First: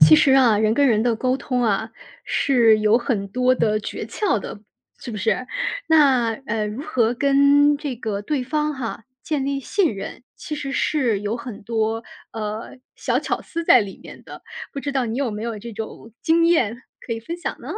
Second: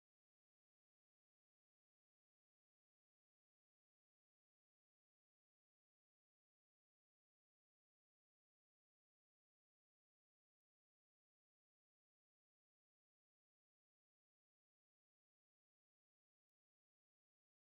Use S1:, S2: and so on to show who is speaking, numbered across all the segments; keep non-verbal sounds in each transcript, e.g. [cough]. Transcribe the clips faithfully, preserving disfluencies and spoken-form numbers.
S1: 其实啊，人跟人的沟通啊，是有很多的诀窍的，是不是？那呃，如何跟这个对方哈建立信任，其实是有很多呃小巧思在里面的。不知道你有没有这种经验可以分享呢？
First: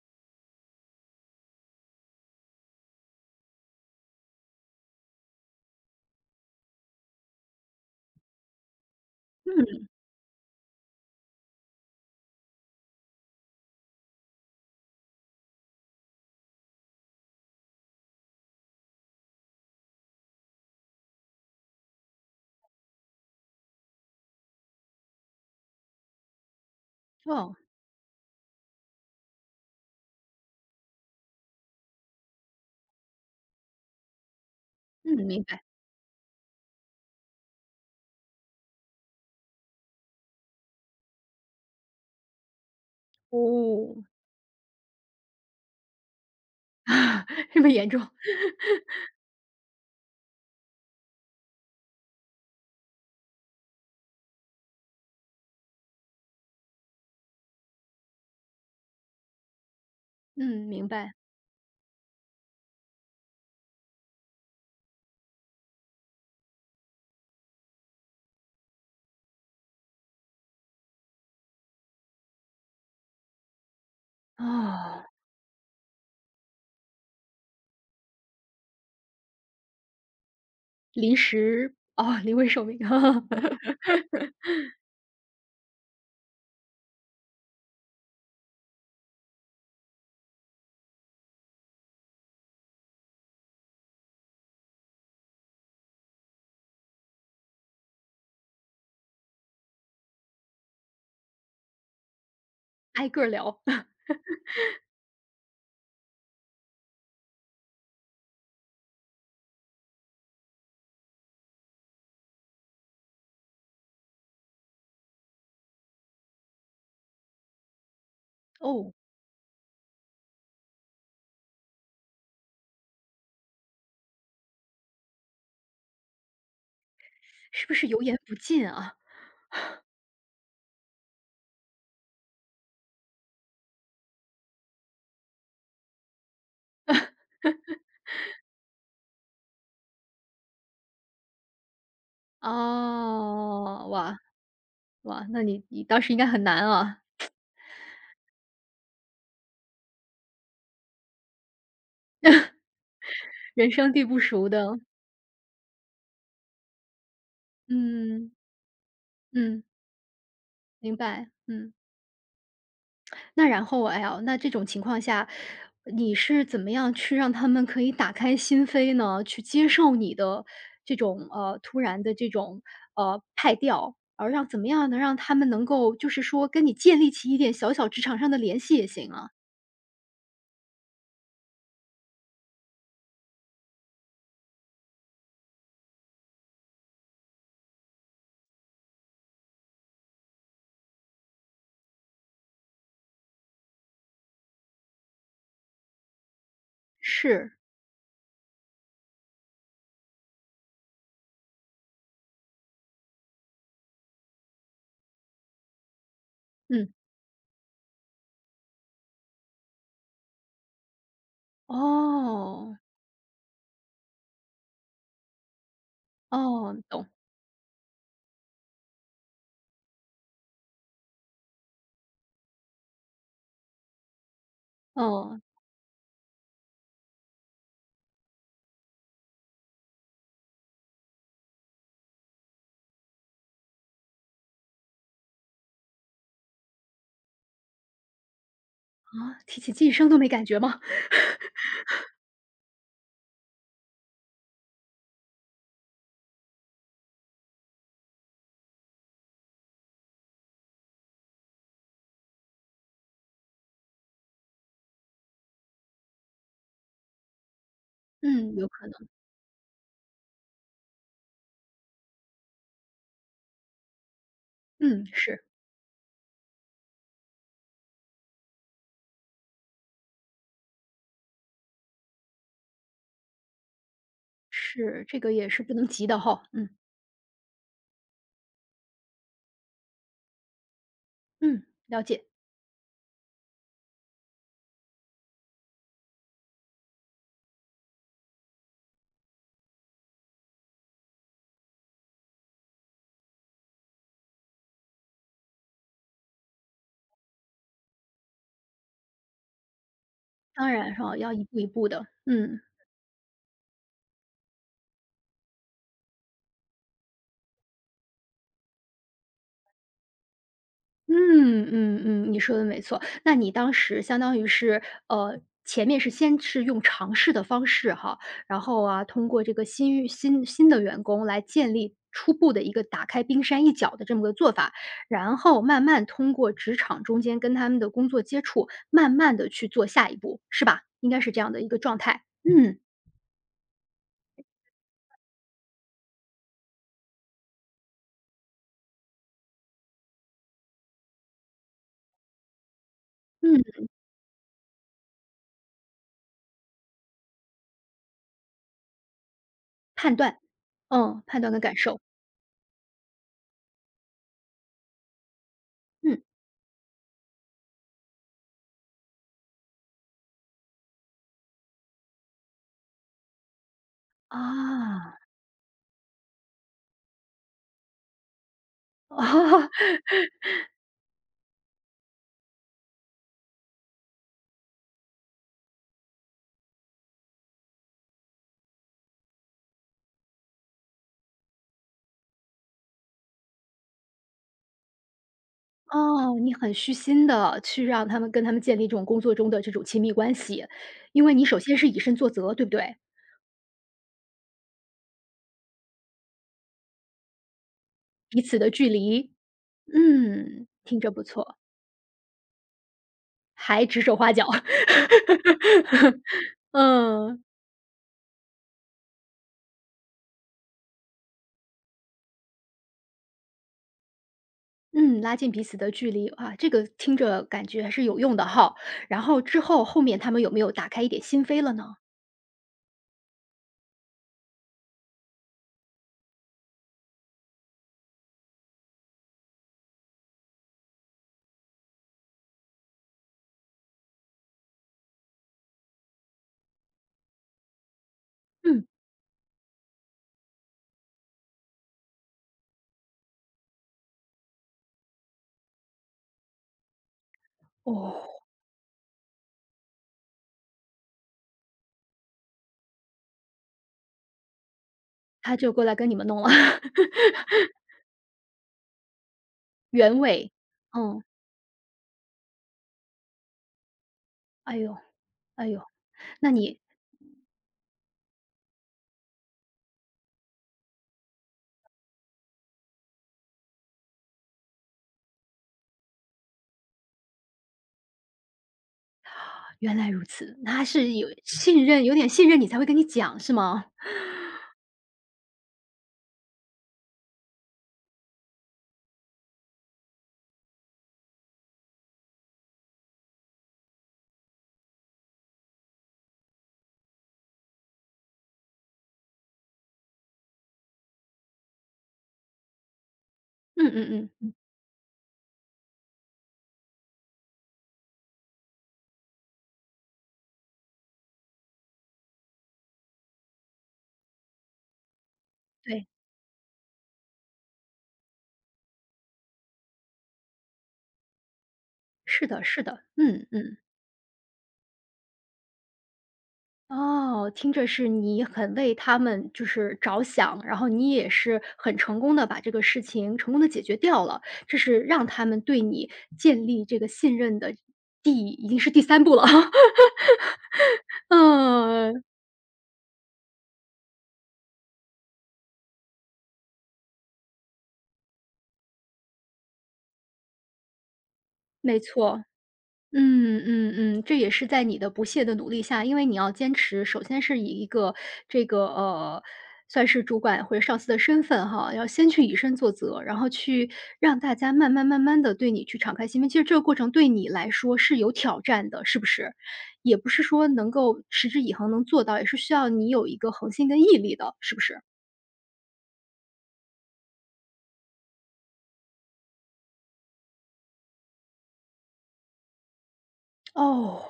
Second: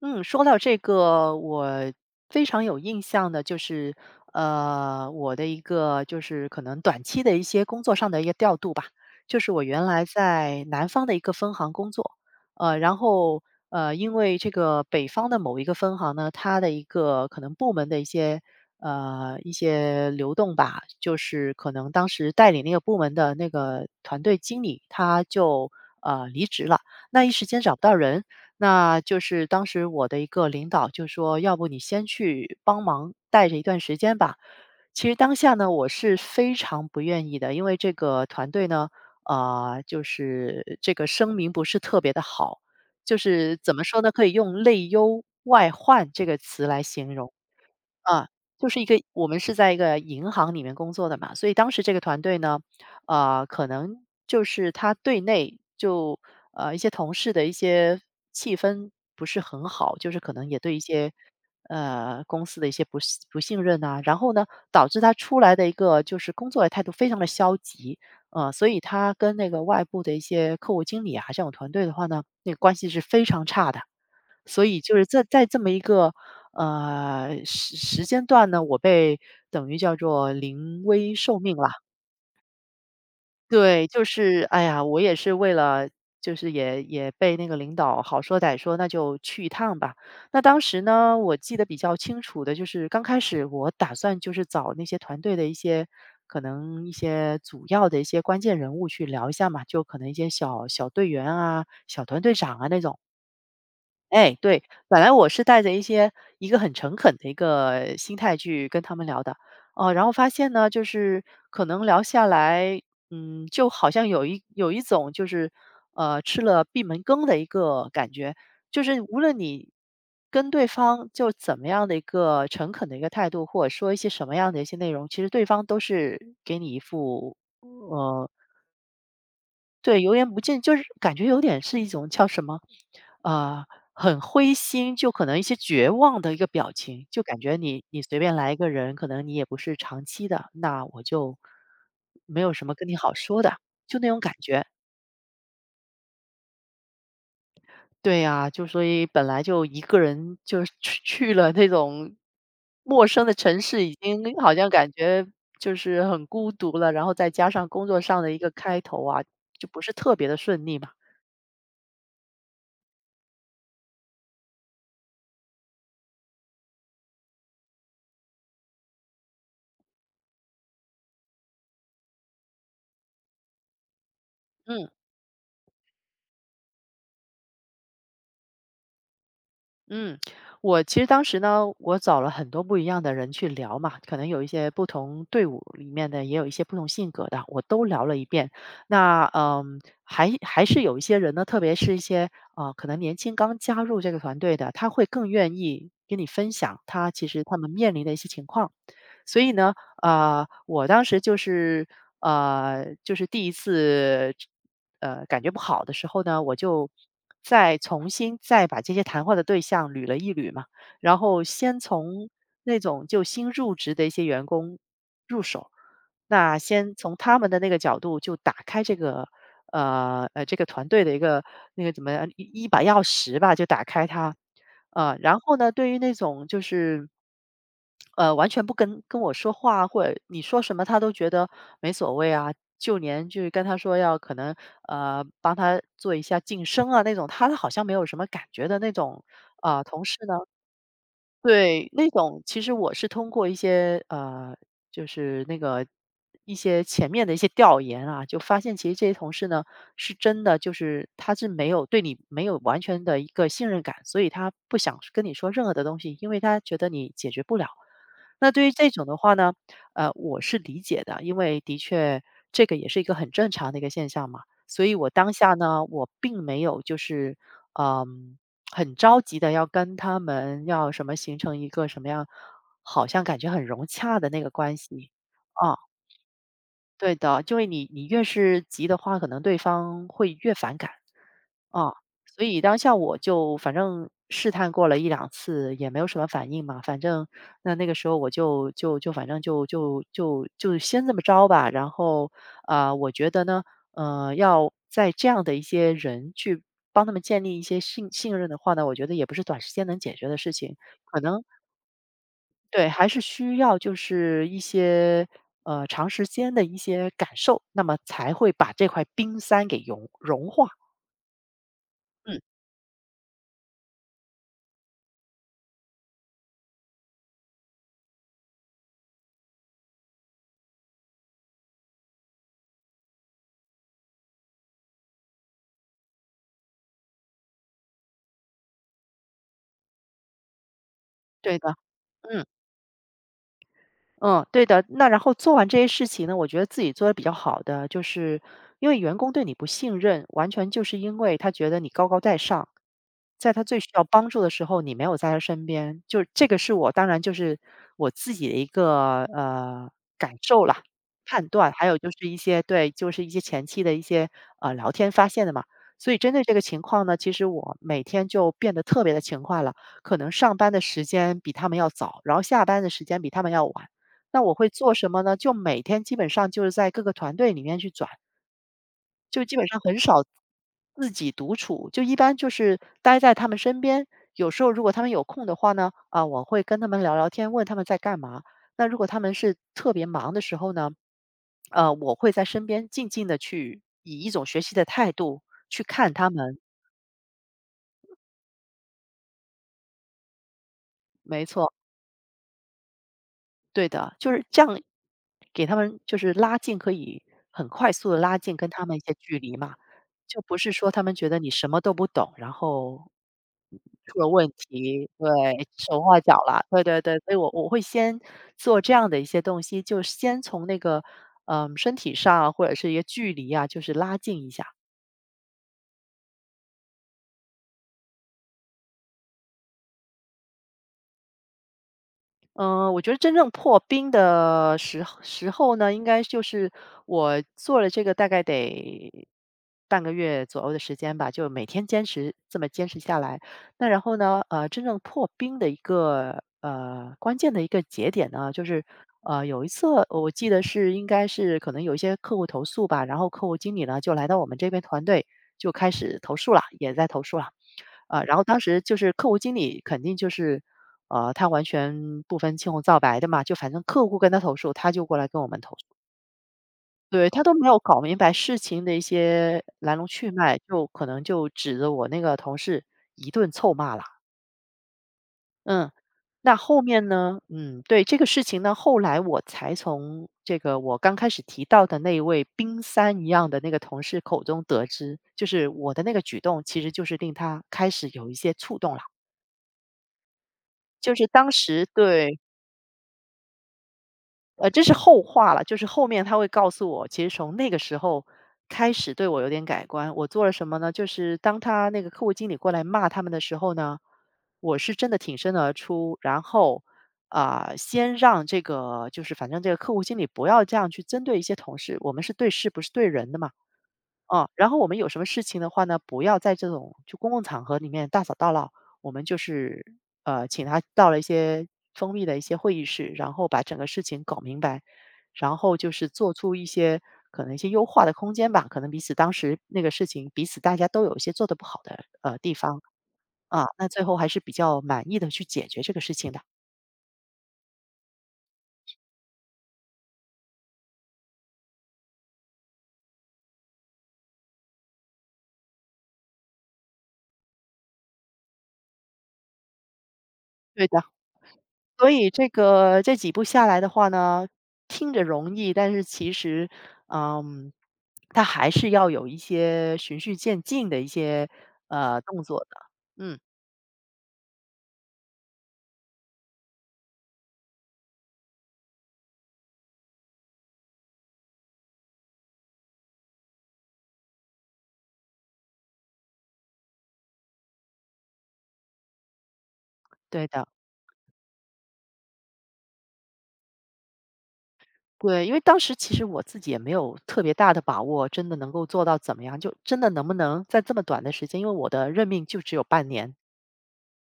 S2: 嗯，说到这个，我非常有印象的就是，呃，我的一个就是可能短期的一些工作上的一个调度吧。就是我原
S1: 嗯。
S2: 来在南方的一个分行工作，呃，然后呃，因为这个北方的某一个分行呢，它的一个可能部门的一些呃一些流动吧，就是可能当时带领那个部门的那个团队经理他就呃离职了，那一时
S1: 哦。
S2: 间找不到人。那就是当时我的一个领导就说：“要不你先去帮忙带着一段时间吧。”其
S1: 嗯，
S2: 实当
S1: 明
S2: 下
S1: 白。
S2: 呢，我是非常不愿意的，因为这个团队呢，啊、就是这个声明不是特别的好，就是怎么
S1: 哦，
S2: 说
S1: [laughs]
S2: 呢，可以用“内忧外患”这个词来形
S1: 啊，
S2: 容。
S1: 这么严重？
S2: 啊，就是一个我们是在一个银行里面工作的嘛，所以当时这个团队呢，呃，可能就是他对内就呃一些同事的一些气氛不是很好，就是可能也
S1: 嗯，
S2: 对一
S1: 明
S2: 些
S1: 白。
S2: 呃公司的一些不信不信任啊，然后呢，导致他出来的一个就是工作的态度非常的消极，呃，所以他跟那个外部的一些客户经理啊，这种团队的话呢，那个关系是非常差的。
S1: 哦。
S2: 所以就是在在这么一个呃，时时间段呢，我被等于叫做临危
S1: 临
S2: 受命啦。
S1: 时哦，临危受命。
S2: 对，就
S1: [laughs]
S2: 是哎呀，我也是为了就是也也被那个领导好说歹说，那就去一趟吧。那当时呢，我记得比较清楚的就是刚开始我打算就是找那些团队的一些可能一些主要的一些关键人物去聊一下嘛，就可能一些小小队员啊、小团队长啊那种。
S1: 挨个儿聊。[laughs]
S2: 哎，对，本来我是带着一些一个很诚恳的一个心态去跟他们聊的，哦，然后发现呢，就是可能聊下来，嗯，就好像有一有一种就是呃吃了闭门羹的一个感觉，就
S1: 哦。
S2: 是无论你跟对方就怎么样的一个诚恳的一个态度，或者说一些什么样的一些内容，其实对方都是给你一副
S1: 是不是油盐
S2: 呃。
S1: 不进啊？
S2: 对，油盐不进，就是感觉有点是一种叫什么，呃，很灰心，就可能一些绝望的一个表情，就感觉你你随便来一个人，可能你也不是长期的，那我就没有什么跟你好说的，
S1: 哦，
S2: 就那
S1: 哇
S2: 种感觉。
S1: 哇，那你你当时应该很难啊。
S2: 对呀，就所以本来就一个人就是去去了那种陌生的城
S1: 人
S2: 市，
S1: 生
S2: 已
S1: 地不
S2: 经
S1: 熟
S2: 好像
S1: 的。
S2: 感觉就是很孤独了，然后再加上工作上的
S1: 嗯
S2: 一个开头啊，
S1: 嗯，
S2: 就不是特别的顺利嘛。
S1: 明白，嗯。那然后，哎呀，那这种情况下，你是怎么样去让他们可以打开心扉呢？去接受你的这种，呃，突然的这种，呃，派调，而让怎么
S2: 嗯。
S1: 样能让他们能够就是说跟你建立起一点小小职场上的联系也行啊。
S2: 嗯，我其实当时呢，我找了很多不一样的人去聊嘛，可能有一些不同队伍里面的，也有一些不同性格的，我都聊了一遍。那嗯，还还是有一些人呢，特别是一些啊、呃可能年轻刚加入这个团队的，他会更愿意跟你分享他其实
S1: 是。
S2: 他们面临的一些情况。所以呢，啊，我当时就是呃，就是第一次呃，感觉不好的时候呢，我就
S1: 嗯。
S2: 再重新再把这些谈话的对象捋了一捋嘛，然后先从
S1: 哦。
S2: 那种就新入职的一些员工入手，那
S1: 哦，
S2: 先
S1: 懂。
S2: 从他们的那个角度就打开这个呃呃这个团队的一个那个怎么样一一把钥匙吧，就打开它。呃，然
S1: 哦。
S2: 后呢，对于那种就是呃，完全不跟跟我说话，或者你说什么他都觉得没所谓啊。就连就是跟他说要可能呃帮他做一下晋升啊那种，他好像没有什么感觉的那种
S1: 啊，提起
S2: 呃
S1: 晋
S2: 同
S1: 升
S2: 事
S1: 都没
S2: 呢。
S1: 感觉吗？[laughs]
S2: 对，那种其实我是通过一些呃，就是那个一些前面的一些调研啊，就发现其实这些同事呢，是真的就是他是没有对你没有完全的一个信任感，所以他不想跟你说任何的东西，因为他觉得你解决不了。那
S1: 嗯，
S2: 对
S1: 有
S2: 于
S1: 可
S2: 这种
S1: 能。
S2: 的话呢，呃，我是理解的，因为的确这个也是一个很正常的一个现象嘛。所以
S1: 嗯，
S2: 我当
S1: 是。
S2: 下呢，我并没有就是，嗯、很着急的要跟他们要什么形成一个什么样，好像感觉很融洽的那个关
S1: 是，
S2: 系。
S1: 这个也是不
S2: 哦，
S1: 能急的哈。嗯。
S2: 对的，因为你你越是急的话，可能对方会越反感。
S1: 嗯，
S2: 哦，
S1: 了解。
S2: 所以当下我就反正试探过了一两次，也没有什么反应嘛。反正那那个时候我就就就反正就就就就先这么着吧。然后，啊，呃我觉得呢，呃，要在这样的一些人去帮他们建立一些信信任的话呢，我觉得也不是短时间能解决的事
S1: 当
S2: 情。
S1: 然哈，
S2: 可
S1: 要
S2: 能
S1: 一步一步的，嗯。
S2: 对，还是需要就是一些，呃，长时间的一些感受，那么才会把这块冰山给融融化。
S1: 嗯嗯嗯，你
S2: 嗯，
S1: 说的没错。那你当时相当于是，呃，前面是先是用尝试的方式哈，然后啊，通过这个新遇新新的员工来建立初步的一个打开冰山一角的这么个做法，然后慢慢通过职场中间跟他们的工作接触，慢慢的去做下一步，是吧？应该是这样
S2: 对
S1: 的一
S2: 的，
S1: 个状态。
S2: 嗯。
S1: 嗯。
S2: 嗯，对的。那然后做完这些事情呢，我觉得自己做的比较好的，就是因为员工对你不信任，完全就是因为他觉得你高高在上，在
S1: 嗯
S2: 他
S1: 嗯
S2: 最需要帮助的时候，你没有在他身边。就这个是我当然就是我自己的一个呃
S1: 判
S2: 感
S1: 断。
S2: 受啦、
S1: 嗯，判
S2: 判
S1: 断跟
S2: 断，
S1: 感
S2: 还有
S1: 受。
S2: 就是一些对，就是一些前期的一些呃聊天发现的嘛。所以
S1: 嗯。
S2: 针对这个情况呢，其实我每天就变得特别的勤快了，可能上班的时间比他们要早，然后下班的时间比他们要晚。那我会做什
S1: 啊。
S2: 么呢？就每天基本上就是在各个团队里面去转，
S1: [laughs]
S2: 就基本
S1: 哦
S2: 上很少自己独处，就一般就是待在他们身边。有时候如果他们有空的话呢，啊，我会跟他们聊聊天，问他们在干嘛。那如果他们是特别忙的时候呢，呃，我会在身边静静的去以一种学习的态度去看他
S1: 哦，你
S2: 们，
S1: 很虚心的去让他们跟他们建立这种工作中的这种亲密关系，因为
S2: 没
S1: 你首
S2: 错。
S1: 先是以身作则，对不对？
S2: 对的，就是这样，给他们就是拉近，可以很快速的拉
S1: 彼
S2: 近
S1: 此
S2: 跟
S1: 的
S2: 他
S1: 距
S2: 们一些
S1: 离。
S2: 距离嘛。就不
S1: 嗯，
S2: 是说
S1: 听
S2: 他
S1: 着
S2: 们
S1: 不
S2: 觉得你
S1: 错。
S2: 什么都不懂，然后
S1: 还指手
S2: 出了
S1: 画脚。
S2: 问题，对，手画
S1: [laughs]
S2: 脚了，对对对。所以
S1: 嗯。
S2: 我我会先做这样的一些东西，就先从那个，嗯身体上或者是一个距离啊，就是拉近一下。
S1: 嗯，拉近彼此的距离，啊，这个听着感觉还是有用的哈。然后之后后面他们有没有打开一点心扉了呢？
S2: 嗯，呃我觉得真正破冰的时候时候呢，应该就是我做了这个大概得半个月左右的时间吧，就每天坚持这么坚持下来。那然后呢，呃，真正破冰的一个呃关键的一个节点呢，就是
S1: 嗯。
S2: 呃有一次我记得是应该是可能有一些客户投诉吧，然后客户经理呢就来到我们这边团队就开始投诉了，也在投诉了。
S1: 哦，
S2: 啊，然后当时就是客户经理肯定就是，呃，他完全不分青红皂白的嘛，就反正客户跟他投诉，他就过来跟我
S1: 他
S2: 们投
S1: 就过
S2: 诉。
S1: 来跟你们弄了。[laughs]
S2: 对，他都没有搞明白事情的一些来龙
S1: 原
S2: 去
S1: 委。
S2: 脉，就可能
S1: 嗯。
S2: 就指着我那个同事一顿臭骂了。
S1: 哎呦。哎呦。
S2: 嗯，
S1: 那
S2: 那
S1: 你
S2: 后面呢？嗯，对这个事情呢，后来我才从这个我刚开始提到的那一位冰山一样的那个同事口中得知，就是我的那个举动，其实就是令他开始有一些触动了。
S1: 原来如此，那还是
S2: 就是
S1: 有
S2: 当
S1: 信
S2: 时
S1: 任有点
S2: 对，
S1: 信任你才会跟你讲，是吗？[laughs]
S2: 呃，这是后话了，就是后面他会告诉我，其实从那个时候开始对我有点改观。我做了什么呢？就是当他那个客户经理过来骂他们的时候呢，我是真的挺身而出，然后啊、先让这个就是反正这个客户经理不要这样去针对一些同事，我们是对事不是对人的嘛。
S1: 嗯嗯
S2: 哦，
S1: 嗯。
S2: 然后我们有什么事情的话呢，不要在这种就公共场合里面大吵大闹，我们就是呃，请他到了一些封闭的一些会议室，然后把整个事情搞明白，然后就
S1: 对。
S2: 是做出一些可能一些优化的空间吧，可能彼此当时那个事情，彼此大家都有一些做得不好的呃
S1: 是
S2: 地
S1: 的
S2: 方
S1: 是的，嗯
S2: 啊，
S1: 嗯。
S2: 那最后还是比较满意的去解决这个事情的，
S1: 哦，听着是你很为他们就是着想，然后你也是很成功的把这个事情成功的解决掉了。这是让他们对你建立这个信任的第已经是第三步了。[laughs]
S2: 对的。所
S1: 嗯，
S2: 以这个这几步下来的话呢，听着容易，但是其实，嗯，它还是要有一些循序渐进的一些
S1: 没
S2: 呃动
S1: 错。
S2: 作的。嗯，
S1: 嗯嗯嗯，这也是在你的不懈的努力下，因为你要坚持，首先是以一个这个呃，算是主管或者上司的身份哈，要先去以身作则，然后去让大家慢慢慢慢的对你去敞开心扉。其实这个过程对你来说是有挑战的，是不是？也不是
S2: 对的，
S1: 说能够持之以恒能做到，也是需要你有一个恒心跟毅力的，是不是？
S2: 对，因为当时其实我自己也没有特别大的把握，真的能够做到怎么样，就真的能不能在这么短的时间，因为我的任命就只有半年
S1: 哦，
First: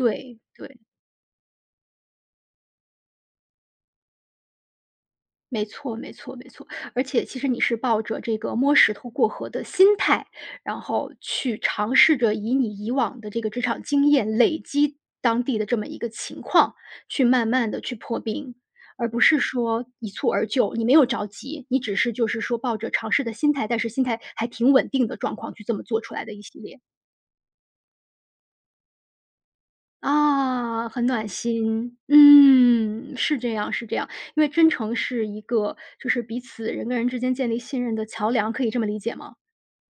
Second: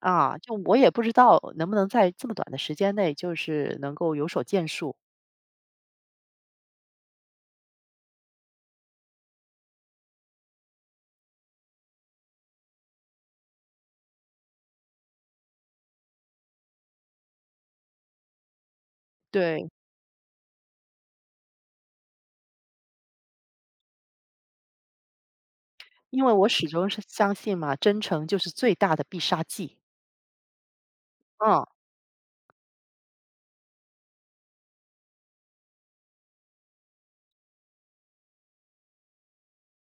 S2: 啊，就我
S1: 对。
S2: 也不知道能不能在这么短的时间内，就是能够有所建树。
S1: 没错，没错，没错。而且其实你是抱着这个摸石头过河的心态，然后去尝试着以你以往的这个职场经验累积当地的这么一个情况，去慢慢的去破冰，而不是
S2: 对，
S1: 说一蹴而就。你没有着急，你只是就是说抱着尝试的心态，但是心态还挺稳定的状况去这么做出
S2: 因
S1: 来
S2: 为
S1: 的一
S2: 我
S1: 系
S2: 始
S1: 列。
S2: 终是相信嘛，真诚就是最大的必杀技。
S1: 啊，很暖
S2: 嗯，
S1: 心。嗯，是这样是这样。因为真诚是一个就是彼此人跟人之间建立信任的桥梁，可以这么理解吗？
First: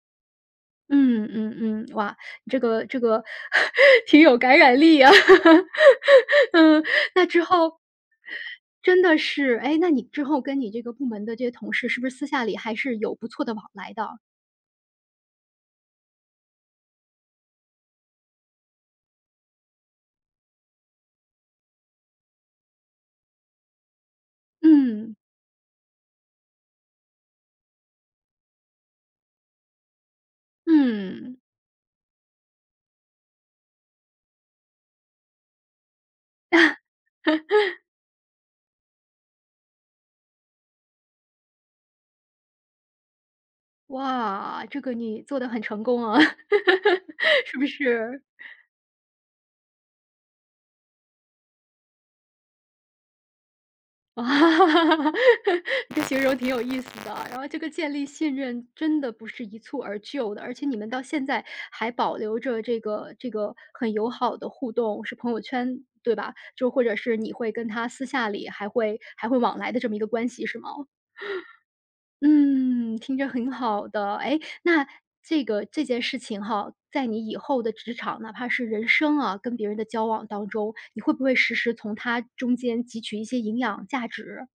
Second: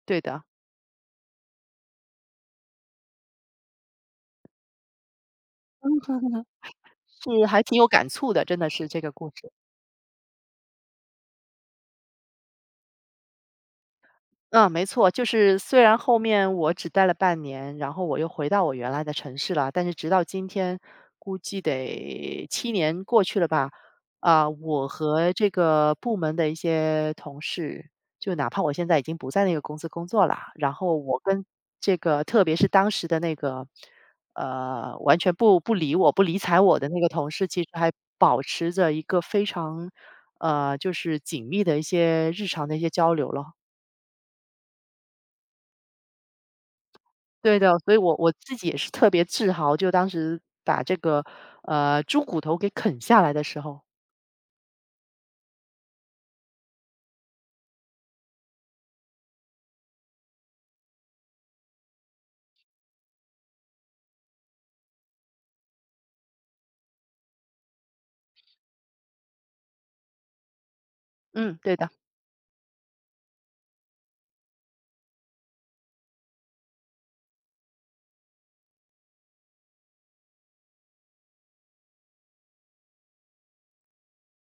S2: 对的，
S1: 嗯嗯嗯，哇，这个这个 [laughs] 挺有感染力啊。[laughs] 嗯。那之
S2: 是还挺
S1: 后
S2: 有感触的，真的是这
S1: 真
S2: 个
S1: 的
S2: 故事。
S1: 是。哎，那你之后跟你这个部门的这些同事，是不是私下里还是有不错的往来的？
S2: 嗯，没错，就是虽然后面我只待了半年，然后我又回到我原来的城市了，但是直到今天，估计得七年过去了吧。啊、我
S1: 嗯
S2: 和这个部门的一些同事，就哪怕我现在已经不在那个公司工作了，然后我
S1: 嗯，
S2: 跟这个，特别是当时的那个，呃，完全不不理我、不理睬我的那个同事，其实还保持着一个非常，呃，就是紧密的一些日常的一些交流了。
S1: 哇，这个你做的很成功啊，[laughs]
S2: 对
S1: 是不
S2: 的，所以我
S1: 是？
S2: 我自己也是特别自豪，就当时把这个，呃，猪骨头给啃下来的时候，
S1: 哈。[laughs] 这形容挺有意思的啊。然后这个建立信任真的不是一蹴而就的，而且你们到现在还保留着这个这个很友好的互动，是朋友圈，对吧？就或者是你会跟他私下里还会还会往来的这么一个关系，是吗？
S2: 嗯，对的，
S1: 嗯，听着很好的。哎，那这个这件事情哈，在你以后的职场，哪怕是人生啊，跟别人的交往当中，你会不会时时从他中间汲取一些营养价值？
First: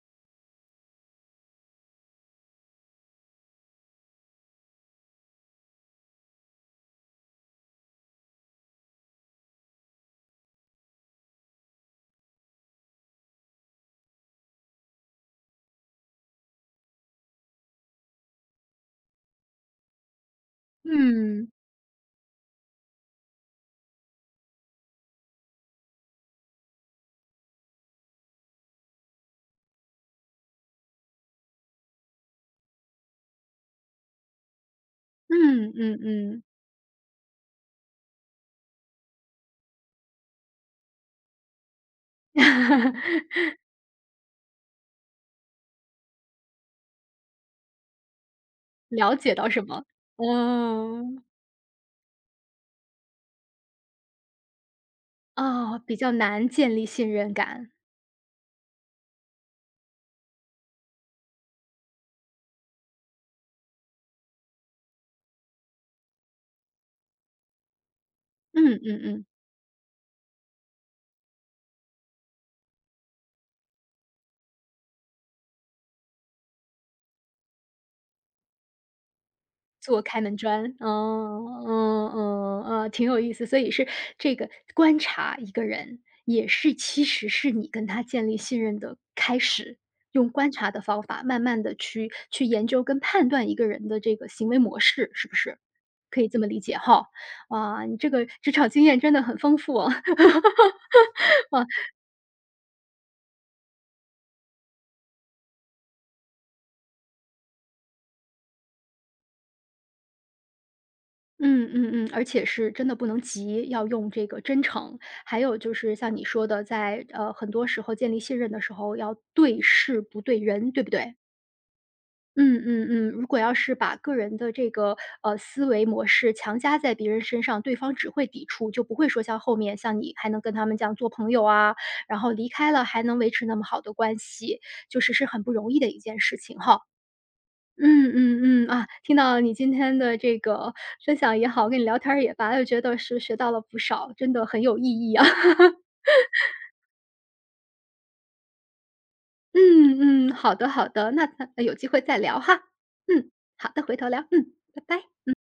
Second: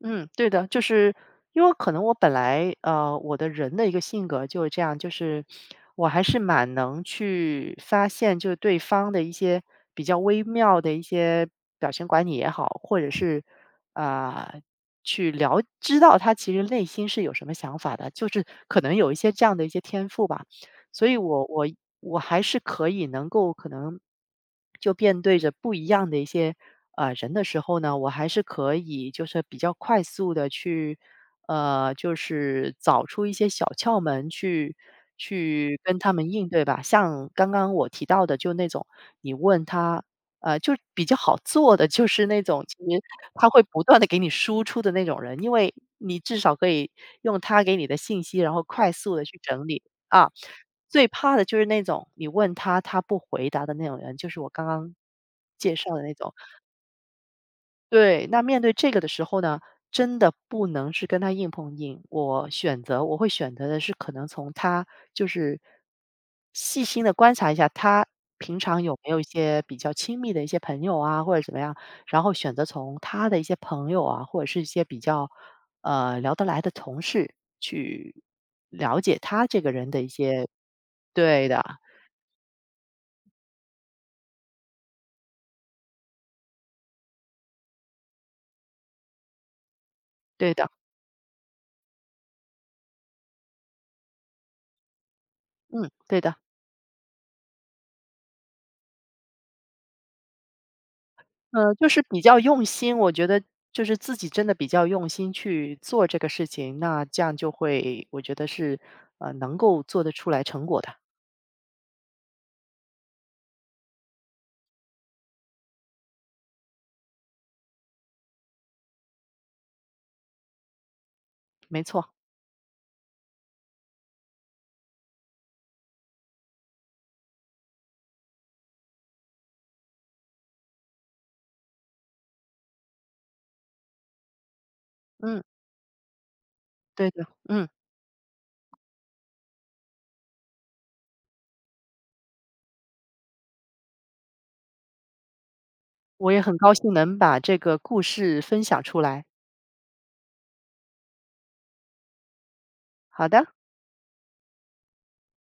S2: 嗯，对的，就是因为可能我本来，呃，我的人的一个性格就是这样，就是我还是蛮能去发现，就是对方的一些比较微妙的一些表情管理也好，或者是啊、呃去了知道他其实内心是有什么想法的，就是可能有一些这样的一些天赋吧。所以我
S1: 嗯。
S2: 我我还是可以能够可能就面对着不一样的一些呃人的时候呢，我还是可以就是比较快速的去呃就是找出一些小窍门去
S1: 嗯
S2: 去跟
S1: 嗯
S2: 他们
S1: 嗯。
S2: 应对吧。像刚刚我提到的，就那种你问他。呃，就比较好做的就是那种，其实
S1: [laughs]
S2: 他会不断的给你输出的那种人，因为你至少可以用他给你的信息，然后快速
S1: 了
S2: 的
S1: 解
S2: 去
S1: 到什
S2: 整
S1: 么？
S2: 理啊。最
S1: 嗯。
S2: 怕的就是那种你问他，他不回答的那种人，就是我刚刚介
S1: 哦，
S2: 绍
S1: 比
S2: 的那
S1: 较
S2: 种。
S1: 难建立信任感。
S2: 对，那面对这个的时候呢，真的不能是跟他硬碰硬。我选择我会选择的是，可能从他就是细心的观察一下，他平
S1: 嗯
S2: 常有
S1: 嗯
S2: 没有一
S1: 嗯，
S2: 些比较亲密的一些朋友啊，或者怎么样，然后选择从他的一些朋友啊，或者是一些比较呃聊得来的同事去了解他这个人的
S1: 做
S2: 一
S1: 开门
S2: 些
S1: 砖。
S2: 对的，
S1: 哦。嗯嗯嗯，嗯挺有意思。所以是这个观察一个人，也是其实是你跟他建立信任的开始，用观
S2: 对的。
S1: 察的方法，慢慢的去去研究跟判断一个人的这个行为模式，是不是？
S2: 嗯，对
S1: 可以
S2: 的，
S1: 这么理解哈？哇，你这个职场经验真的很丰富哦。
S2: 呃，就是比较用心，我觉得就是自己真的比较用心去做这个事情，那这样就会，我觉得是呃能够做得出来成果的，
S1: 嗯嗯嗯，而且是真的不能急，要用这个真诚。还有就是像你说的，在呃很多时候建立信任的时候，要对事不对人，对不对？
S2: 没错，
S1: 嗯嗯嗯，如果要是把个人的这个呃思维模式强加在别人身上，对方只会抵触，就不会说像后面像你还能跟他们这样做朋友啊，然后离开了还能维持那么好的关系，就是是
S2: 嗯，
S1: 很不容易的一件事情哈。
S2: 对的，嗯，
S1: 嗯嗯嗯，啊，听到你今天的这个分享也好，跟你聊天儿也罢，又觉得是学到了不少，真的很有意义啊。[laughs]
S2: 我也很高兴能把这个故事分享出来，
S1: 嗯嗯，好的好的，那咱有机会再聊哈。
S2: 好
S1: 嗯，
S2: 的。
S1: 好的，回头聊，嗯，拜拜。